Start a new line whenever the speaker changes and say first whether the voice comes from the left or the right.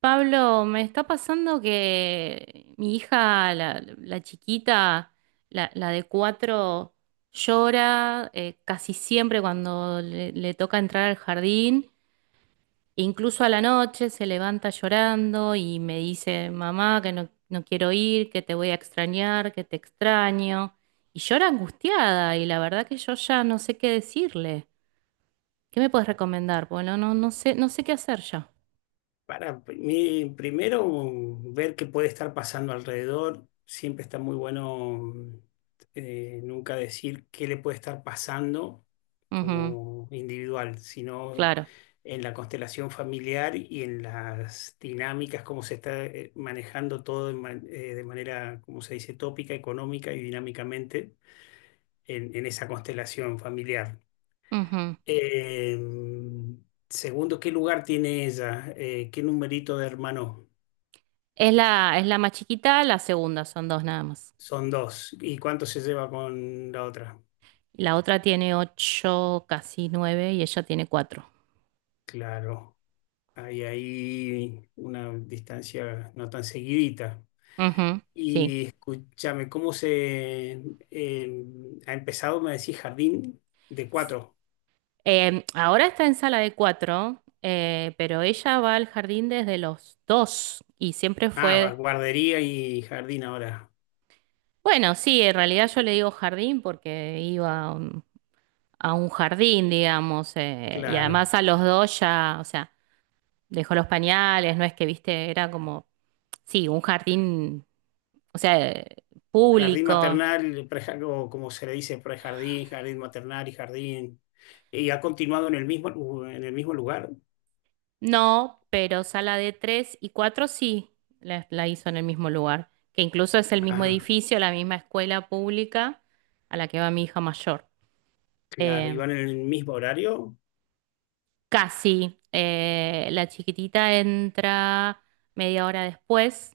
right: Pablo, me está pasando que mi hija, la chiquita, la de cuatro, llora casi siempre cuando le toca entrar al jardín, incluso a la noche se levanta llorando y me dice, mamá, que no quiero ir, que te voy a extrañar, que te extraño. Y llora angustiada y la verdad que yo ya no sé qué decirle. ¿Qué me puedes recomendar? Bueno, no sé, no sé qué hacer ya.
left: Para mí, primero, ver qué puede estar pasando alrededor. Siempre está muy bueno nunca decir qué le puede estar pasando
right: Ujú,
left: como individual, sino
right: claro.
left: en la constelación familiar y en las dinámicas, cómo se está manejando todo de, de manera, como se dice, tópica, económica y dinámicamente en esa constelación familiar.
right: Ujú.
left: Eh, Segundo, ¿qué lugar tiene ella? ¿Qué numerito de hermano?
right: Es la más chiquita, la segunda, son dos nada más.
left: Son dos. ¿Y cuánto se lleva con la otra?
right: La otra tiene ocho, casi nueve, y ella tiene cuatro.
left: Claro, hay ahí una distancia no tan seguidita.
right: Ujú, sí.
left: Y escúchame, ¿cómo se eh, ha empezado? Me decís jardín de cuatro.
right: Ahora está en sala de cuatro, pero ella va al jardín desde los dos y siempre
left: Ah, va,
right: fue,
left: guardería y jardín ahora.
right: bueno, sí, en realidad yo le digo jardín porque iba a un jardín, digamos, y además
left: Claro.
right: a los dos ya, o sea, dejó los pañales, no es que, viste, era como sí, un jardín, o sea,
left: Jardín
right: público.
left: maternal, o como se le dice, prejardín, jardín maternal y jardín. ¿Y ha continuado en el mismo, en el mismo lugar?
right: No, pero sala de tres y cuatro sí la hizo en el mismo lugar, que incluso es el mismo
left: Ajá,
right: edificio, la misma escuela pública a la que va mi hija mayor.
left: claro. ¿Y
right: Eh,
left: van en el mismo horario?
right: Casi, la chiquitita entra media hora después,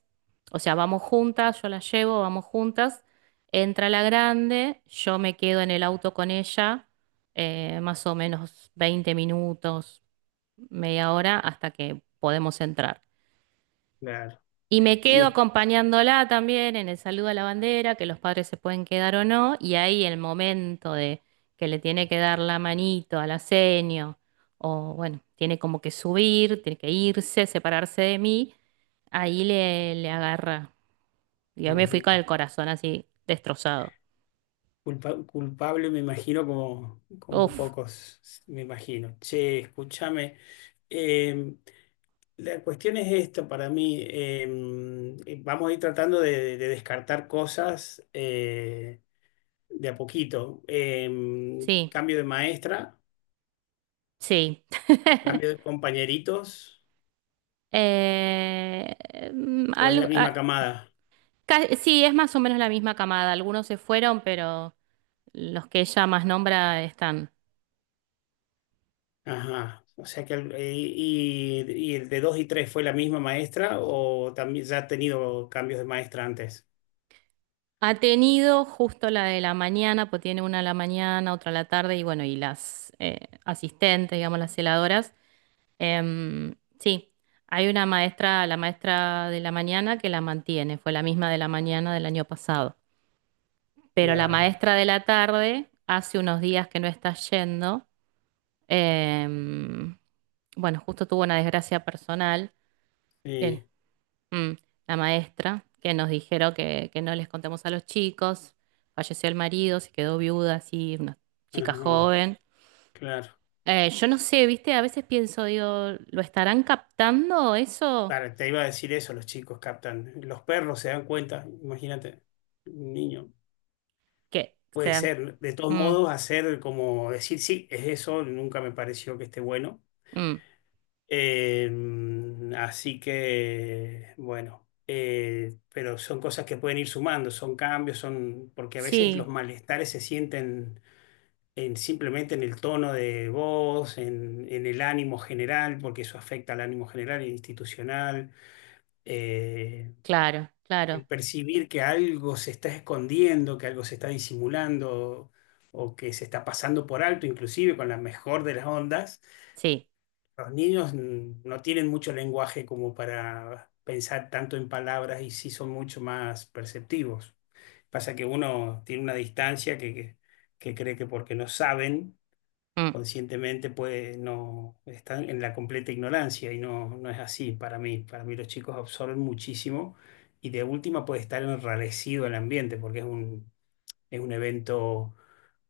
right: o sea, vamos juntas, yo la llevo, vamos juntas, entra la grande, yo me quedo en el auto con ella, más o menos 20 minutos media hora hasta que podemos entrar.
left: Claro.
right: Y me quedo
left: Y
right: acompañándola también en el saludo a la bandera, que los padres se pueden quedar o no, y ahí el momento de que le tiene que dar la manito al asenio, o bueno, tiene como que subir, tiene que irse, separarse de mí, ahí le agarra. Yo me
left: ajá.
right: fui con el corazón así destrozado.
left: Culpable, me imagino, como, como
right: Uf,
left: pocos, me imagino. Che, escúchame. eh, la cuestión es esto para mí. Vamos a ir tratando de descartar cosas de a poquito.
right: sí,
left: Cambio de maestra,
right: sí.
left: cambio de compañeritos,
right: Eh, mm,
left: o es la
right: algo-
left: misma
right: ah,
left: camada.
right: Ca- sí, es más o menos la misma camada. Algunos se fueron, pero los que ella más nombra están.
left: Ajá. O sea que, y el de 2 y 3 fue la misma maestra, o también ya ha tenido cambios de maestra antes.
right: Ha tenido justo la de la mañana, pues tiene una a la mañana, otra a la tarde y bueno, y las asistentes, digamos, las celadoras. Sí, hay una maestra, la maestra de la mañana que la mantiene, fue la misma de la mañana del año pasado. Pero la
left: Claro.
right: maestra de la tarde hace unos días que no está yendo. em, bueno, justo tuvo una desgracia personal. que
left: Sí,
right: Mm, la maestra que nos dijeron que no les contemos a los chicos, falleció el marido, se quedó viuda, así, una chica
left: ajá,
right: joven.
left: claro.
right: Yo no sé, viste, a veces pienso, digo, ¿lo estarán captando eso?
left: Claro, te iba a decir eso, los chicos captan. Los perros se dan cuenta, imagínate, un niño.
right: Que
left: Puede
right: sean...
left: ser, de todos
right: Mm,
left: modos, hacer como decir, sí, es eso, nunca me pareció que esté bueno.
right: mm,
left: Eh, así que, bueno, pero son cosas que pueden ir sumando, son cambios, son, porque a veces los
right: sí,
left: malestares se sienten simplemente en el tono de voz, en el ánimo general, porque eso afecta al ánimo general e institucional eh,
right: claro, claro,
left: el percibir que algo se está escondiendo, que algo se está disimulando o que se está pasando por alto, inclusive con la mejor de las ondas.
right: sí,
left: Los niños mm, no tienen mucho lenguaje como para pensar tanto en palabras y sí son mucho más perceptivos. Pasa que uno tiene una distancia que cree que porque no saben,
right: mm,
left: conscientemente puede no están en la completa ignorancia y no, no es así para mí. Para mí los chicos absorben muchísimo y de última puede estar enrarecido el ambiente porque es un evento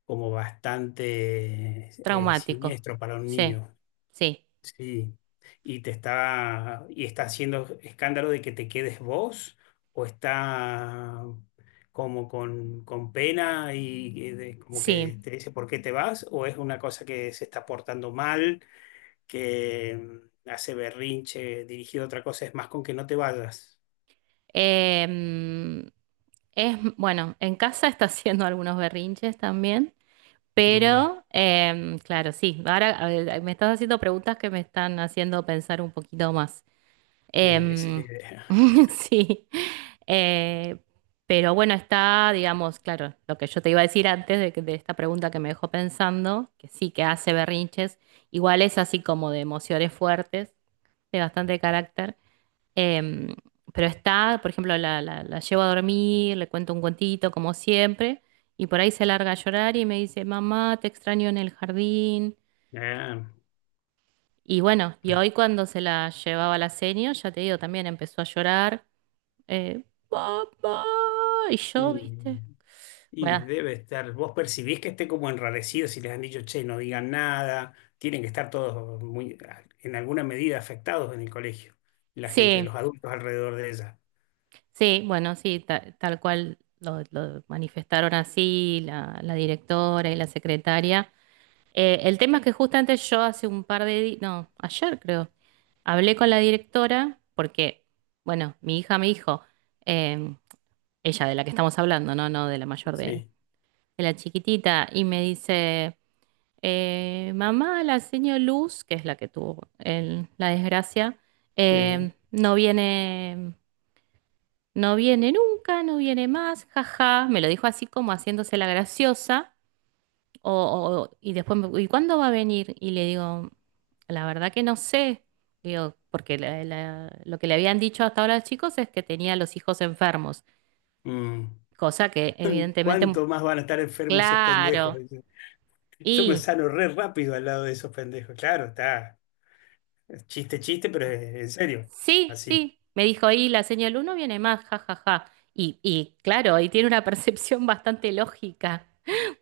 left: como bastante
right: traumático,
left: siniestro para un
right: sí,
left: niño.
right: sí,
left: Sí, y te está y está haciendo escándalo de que te quedes vos o está como con pena y como
right: sí.
left: que te dice por qué te vas o es una cosa que se está portando mal, que mm, hace berrinche dirigido a otra cosa, es más con que no te vayas.
right: Em, es, bueno, en casa está haciendo algunos berrinches también.
left: Mm,
right: Pero, claro, sí, ahora a ver, me estás haciendo preguntas que me están haciendo pensar un poquito más.
left: esa es la
right: Em,
left: idea.
right: sí, eh, pero bueno, está, digamos, claro, lo que yo te iba a decir antes de, que- de esta pregunta que me dejó pensando, que sí, que hace berrinches, igual es así como de emociones fuertes, de bastante carácter. Em, pero está, por ejemplo, la llevo a dormir, le cuento un cuentito como siempre, y por ahí se larga a llorar y me dice, mamá, te extraño en el jardín.
left: Ah,
right: Y bueno, y hoy cuando se la llevaba a la seño, ya te digo, también empezó a llorar, papá, y yo,
left: y-
right: viste.
left: Y
right: Bueno,
left: debe estar, vos percibís que esté como enrarecido si les han dicho, che, no digan nada, tienen que estar todos muy, en alguna medida afectados en el colegio, la gente, los
right: sí,
left: adultos alrededor de ella.
right: sí, bueno, sí, ta- tal cual lo manifestaron así la directora y la secretaria. El tema es que justamente yo hace un par de días, no, ayer creo. Hablé con la directora porque, bueno, mi hija me dijo, em, ella de la que estamos hablando, no, no de la mayor
left: Sí,
right: de la chiquitita, y me dice, mamá, la señora Luz, que es la que tuvo el- la desgracia,
left: sí.
right: no viene, no viene nunca, no viene más, jaja. Me lo dijo así como haciéndose la graciosa, o, o- y después, me- ¿y cuándo va a venir? Y le digo, la verdad que no sé, digo, porque la- la- lo que le habían dicho hasta ahora a los chicos es que tenía los hijos enfermos,
left: Mm.
right: cosa que evidentemente, mu-
left: ¿Cuánto más van a estar enfermos esos pendejos?
right: claro,
left: Dice, yo me
right: y
left: sano re rápido al lado de esos pendejos. Claro, está, es chiste, chiste, pero es en serio,
right: sí,
left: así.
right: sí, me dijo, y la señal uno viene más, ja, ja, ja. Y claro, y tiene una percepción bastante lógica,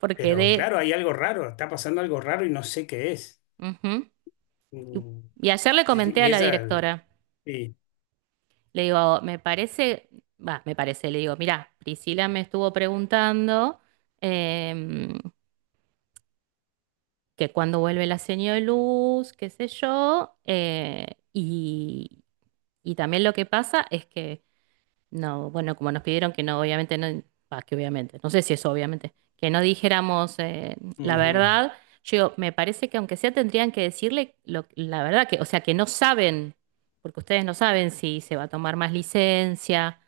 right: porque
left: Pero
right: de...
left: claro, hay algo raro, está pasando algo raro y no sé qué es.
right: Ujú. Y,
left: Mm.
right: y ayer le comenté a
left: Y
right: la
left: ella,
right: directora,
left: sí,
right: le digo, me parece, va, me parece, le digo, mirá, Priscila me estuvo preguntando. em, que cuando vuelve la señal de luz, qué sé yo, y, y también lo que pasa es que, no, bueno, como nos pidieron que no, obviamente no, ah, que obviamente, no sé si eso obviamente, que no dijéramos la
left: ujú,
right: verdad, yo digo, me parece que aunque sea tendrían que decirle lo- la verdad, que, o sea, que no saben, porque ustedes no saben si se va a tomar más licencia,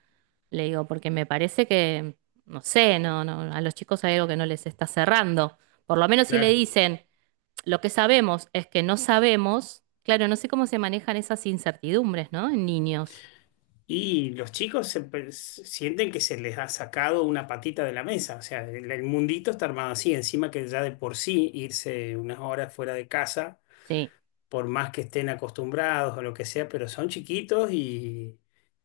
right: le digo, porque me parece que, no sé, no, a los chicos hay algo que no les está cerrando. Por lo menos si le
left: claro.
right: dicen, lo que sabemos es que no sabemos, claro, no sé cómo se manejan esas incertidumbres, ¿no? En niños.
left: Y los chicos se sienten que se les ha sacado una patita de la mesa, o sea, el mundito está armado así, encima que ya de por sí irse unas horas fuera de casa,
right: Sí,
left: por más que estén acostumbrados o lo que sea, pero son chiquitos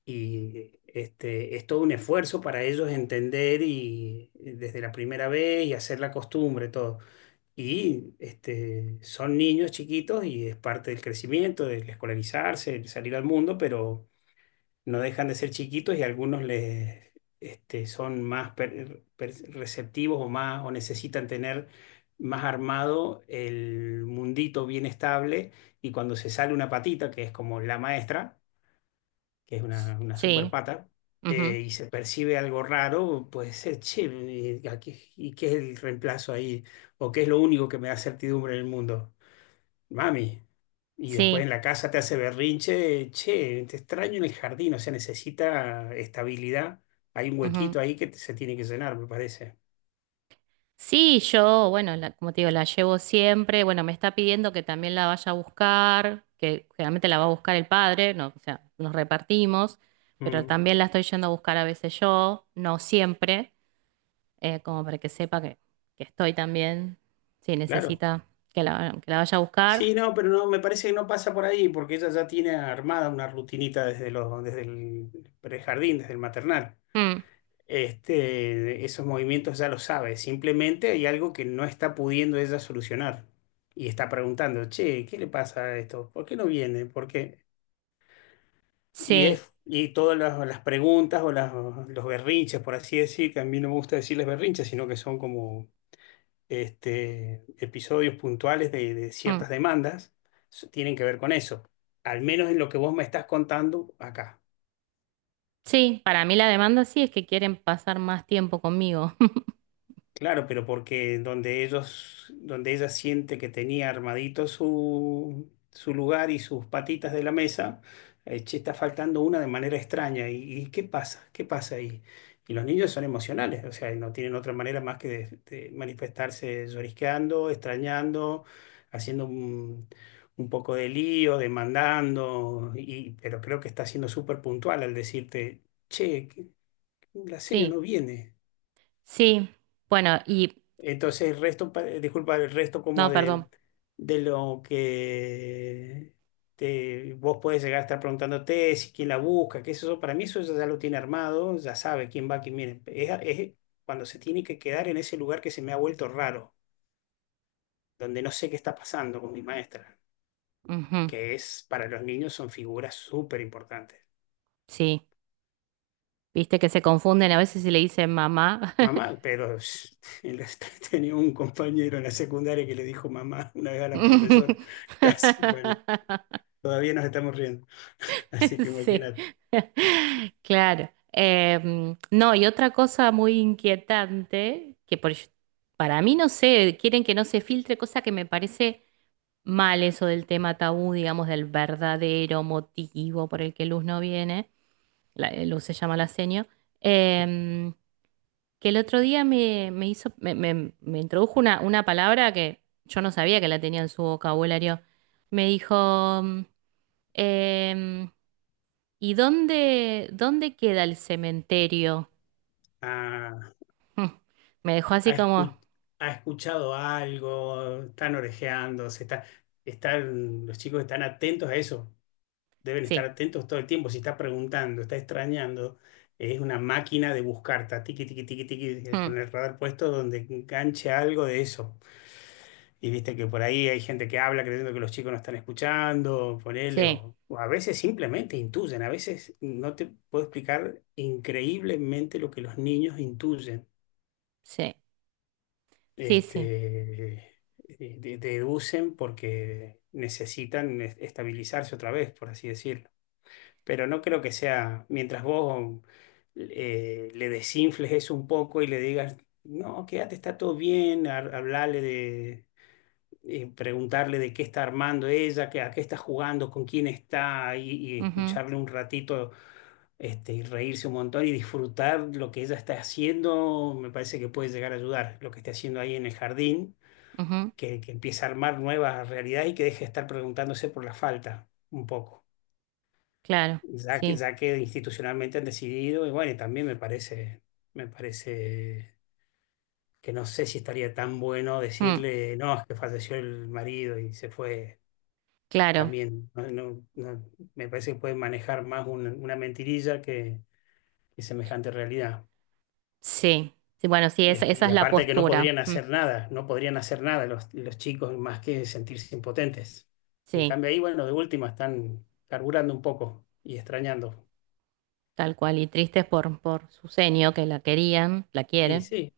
left: y este, es todo un esfuerzo para ellos entender y desde la primera vez y hacer la costumbre, todo. Y este, son niños chiquitos y es parte del crecimiento, del escolarizarse, el salir al mundo, pero no dejan de ser chiquitos y algunos les, este, son más receptivos o, más, o necesitan tener más armado el mundito bien estable y cuando se sale una patita, que es como la maestra, que es una super
right: sí,
left: pata,
right: ujú,
left: y se percibe algo raro, puede ser, che, ¿y qué es el reemplazo ahí? ¿O qué es lo único que me da certidumbre en el mundo? Mami. Y después en
right: sí,
left: la casa te hace berrinche, che, te extraño en el jardín, o sea, necesita estabilidad. Hay un
right: ujú.
left: huequito ahí que se tiene que llenar, me parece.
right: Sí, yo, bueno, la- como te digo, la llevo siempre. Bueno, me está pidiendo que también la vaya a buscar, que generalmente la va a buscar el padre, no, o sea, nos repartimos, pero
left: Mm,
right: también la estoy yendo a buscar a veces yo, no siempre, como para que sepa que estoy también, si
left: claro.
right: necesita que que la vaya a buscar.
left: Sí, no, pero no, me parece que no pasa por ahí, porque ella ya tiene armada una rutinita desde los, desde el prejardín, desde el maternal.
right: Mm,
left: Este, esos movimientos ya lo sabe, simplemente hay algo que no está pudiendo ella solucionar. Y está preguntando, che, ¿qué le pasa a esto? ¿Por qué no viene? Porque y,
right: sí.
left: es, y todas las preguntas o las, los berrinches, por así decir, que a mí no me gusta decirles berrinches, sino que son como este, episodios puntuales de
right: Mm.
left: ciertas demandas, tienen que ver con eso, al menos en lo que vos me estás contando acá.
right: Sí, para mí la demanda sí es que quieren pasar más tiempo conmigo.
left: Claro, pero porque donde ellos, donde ella siente que tenía armadito su, su lugar y sus patitas de la mesa, che, está faltando una de manera extraña. Y qué pasa? ¿Qué pasa ahí? Y los niños son emocionales, o sea, no tienen otra manera más que de manifestarse llorisqueando, extrañando, haciendo un poco de lío, demandando, y, pero creo que está siendo súper puntual al decirte, che, que- la señora no
right: Sí,
left: viene.
right: sí. Bueno, y...
left: Entonces el resto, disculpa, el resto como
right: No, perdón.
left: de lo que te, vos puedes llegar a estar preguntándote, si quién la busca, qué es eso, para mí eso ya lo tiene armado, ya sabe quién va, quién viene. Es cuando se tiene que quedar en ese lugar que se me ha vuelto raro, donde no sé qué está pasando con mi maestra,
right: Ujú,
left: que es, para los niños son figuras súper importantes.
right: sí, viste que se confunden a veces si le dicen mamá.
left: Mamá, pero en la- tenía un compañero en la secundaria que le dijo mamá una vez a la profesora, casi, bueno. Todavía nos estamos riendo. Así que
right: Sí,
left: imagínate.
right: claro. No, y otra cosa muy inquietante, que por, para mí no sé, quieren que no se filtre, cosa que me parece mal eso del tema tabú, digamos, del verdadero motivo por el que Luz no viene. Luz se llama la seño, em, que el otro día me hizo, me introdujo una palabra que yo no sabía que la tenía en su vocabulario. Me dijo, mm, em, ¿y dónde, dónde queda el cementerio?
left: Ah,
right: Mm. Me dejó así
left: ha,
right: como,
left: escu- ha escuchado algo, están orejeando, se está, están, los chicos están atentos a eso. Deben estar
right: sí,
left: atentos todo el tiempo. Si está preguntando, está extrañando, es una máquina de buscar, está tiqui, tiqui, tiqui, tiqui,
right: mm,
left: con el radar puesto donde enganche algo de eso. Y viste que por ahí hay gente que habla creyendo que los chicos no están escuchando, ponele,
right: sí,
left: o a veces simplemente intuyen, a veces no te puedo explicar increíblemente lo que los niños intuyen,
right: sí, sí, sí,
left: este, deducen porque necesitan estabilizarse otra vez, por así decirlo. Pero no creo que sea, mientras vos le desinfles eso un poco y le digas, no, quédate, está todo bien, hablale de preguntarle de qué está armando ella, qué- a qué está jugando, con quién está, y
right: ujú,
left: escucharle un ratito este, y reírse un montón y disfrutar lo que ella está haciendo, me parece que puede llegar a ayudar lo que esté haciendo ahí en el jardín,
right: ujú,
left: que empiece a armar nuevas realidades y que deje de estar preguntándose por la falta un poco,
right: claro, sí,
left: ya que institucionalmente han decidido, y bueno, y también me parece que no sé si estaría tan bueno
right: mm,
left: decirle, no, es que falleció el marido y se fue.
right: claro,
left: También me parece que pueden manejar más una mentirilla que semejante realidad.
right: sí. Sí, bueno, sí, esa,
left: Este,
right: esa
left: y
right: es la
left: aparte que no
right: postura.
left: podrían
right: Mm,
left: hacer nada, no podrían hacer nada los, los chicos más que sentirse impotentes. En
right: sí.
left: cambio ahí, bueno, de última están carburando un poco y extrañando.
right: Tal cual, y tristes por su senio, que la querían, la
left: Y
right: quieren.
left: sí,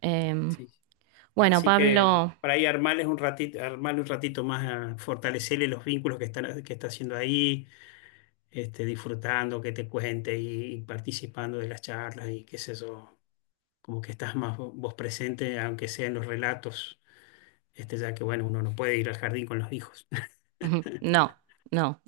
right: Em,
left: sí.
right: bueno,
left: Así que
right: Pablo,
left: para ahí armarles un ratito, armarle un ratito más, a fortalecerle los vínculos que están, que está haciendo ahí, este, disfrutando, que te cuente y, participando de las charlas y qué sé yo. Como que estás más vos presente, aunque sea en los relatos, este, ya que bueno, uno no puede ir al jardín con los hijos,
right: ujú, no, no,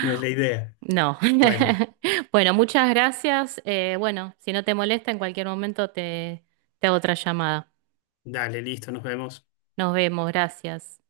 left: no es la idea.
right: no.
left: Bueno,
right: Bueno, muchas gracias. Bueno, si no te molesta, en cualquier momento te, te hago otra llamada.
left: dale, listo, nos vemos.
right: Nos vemos, gracias.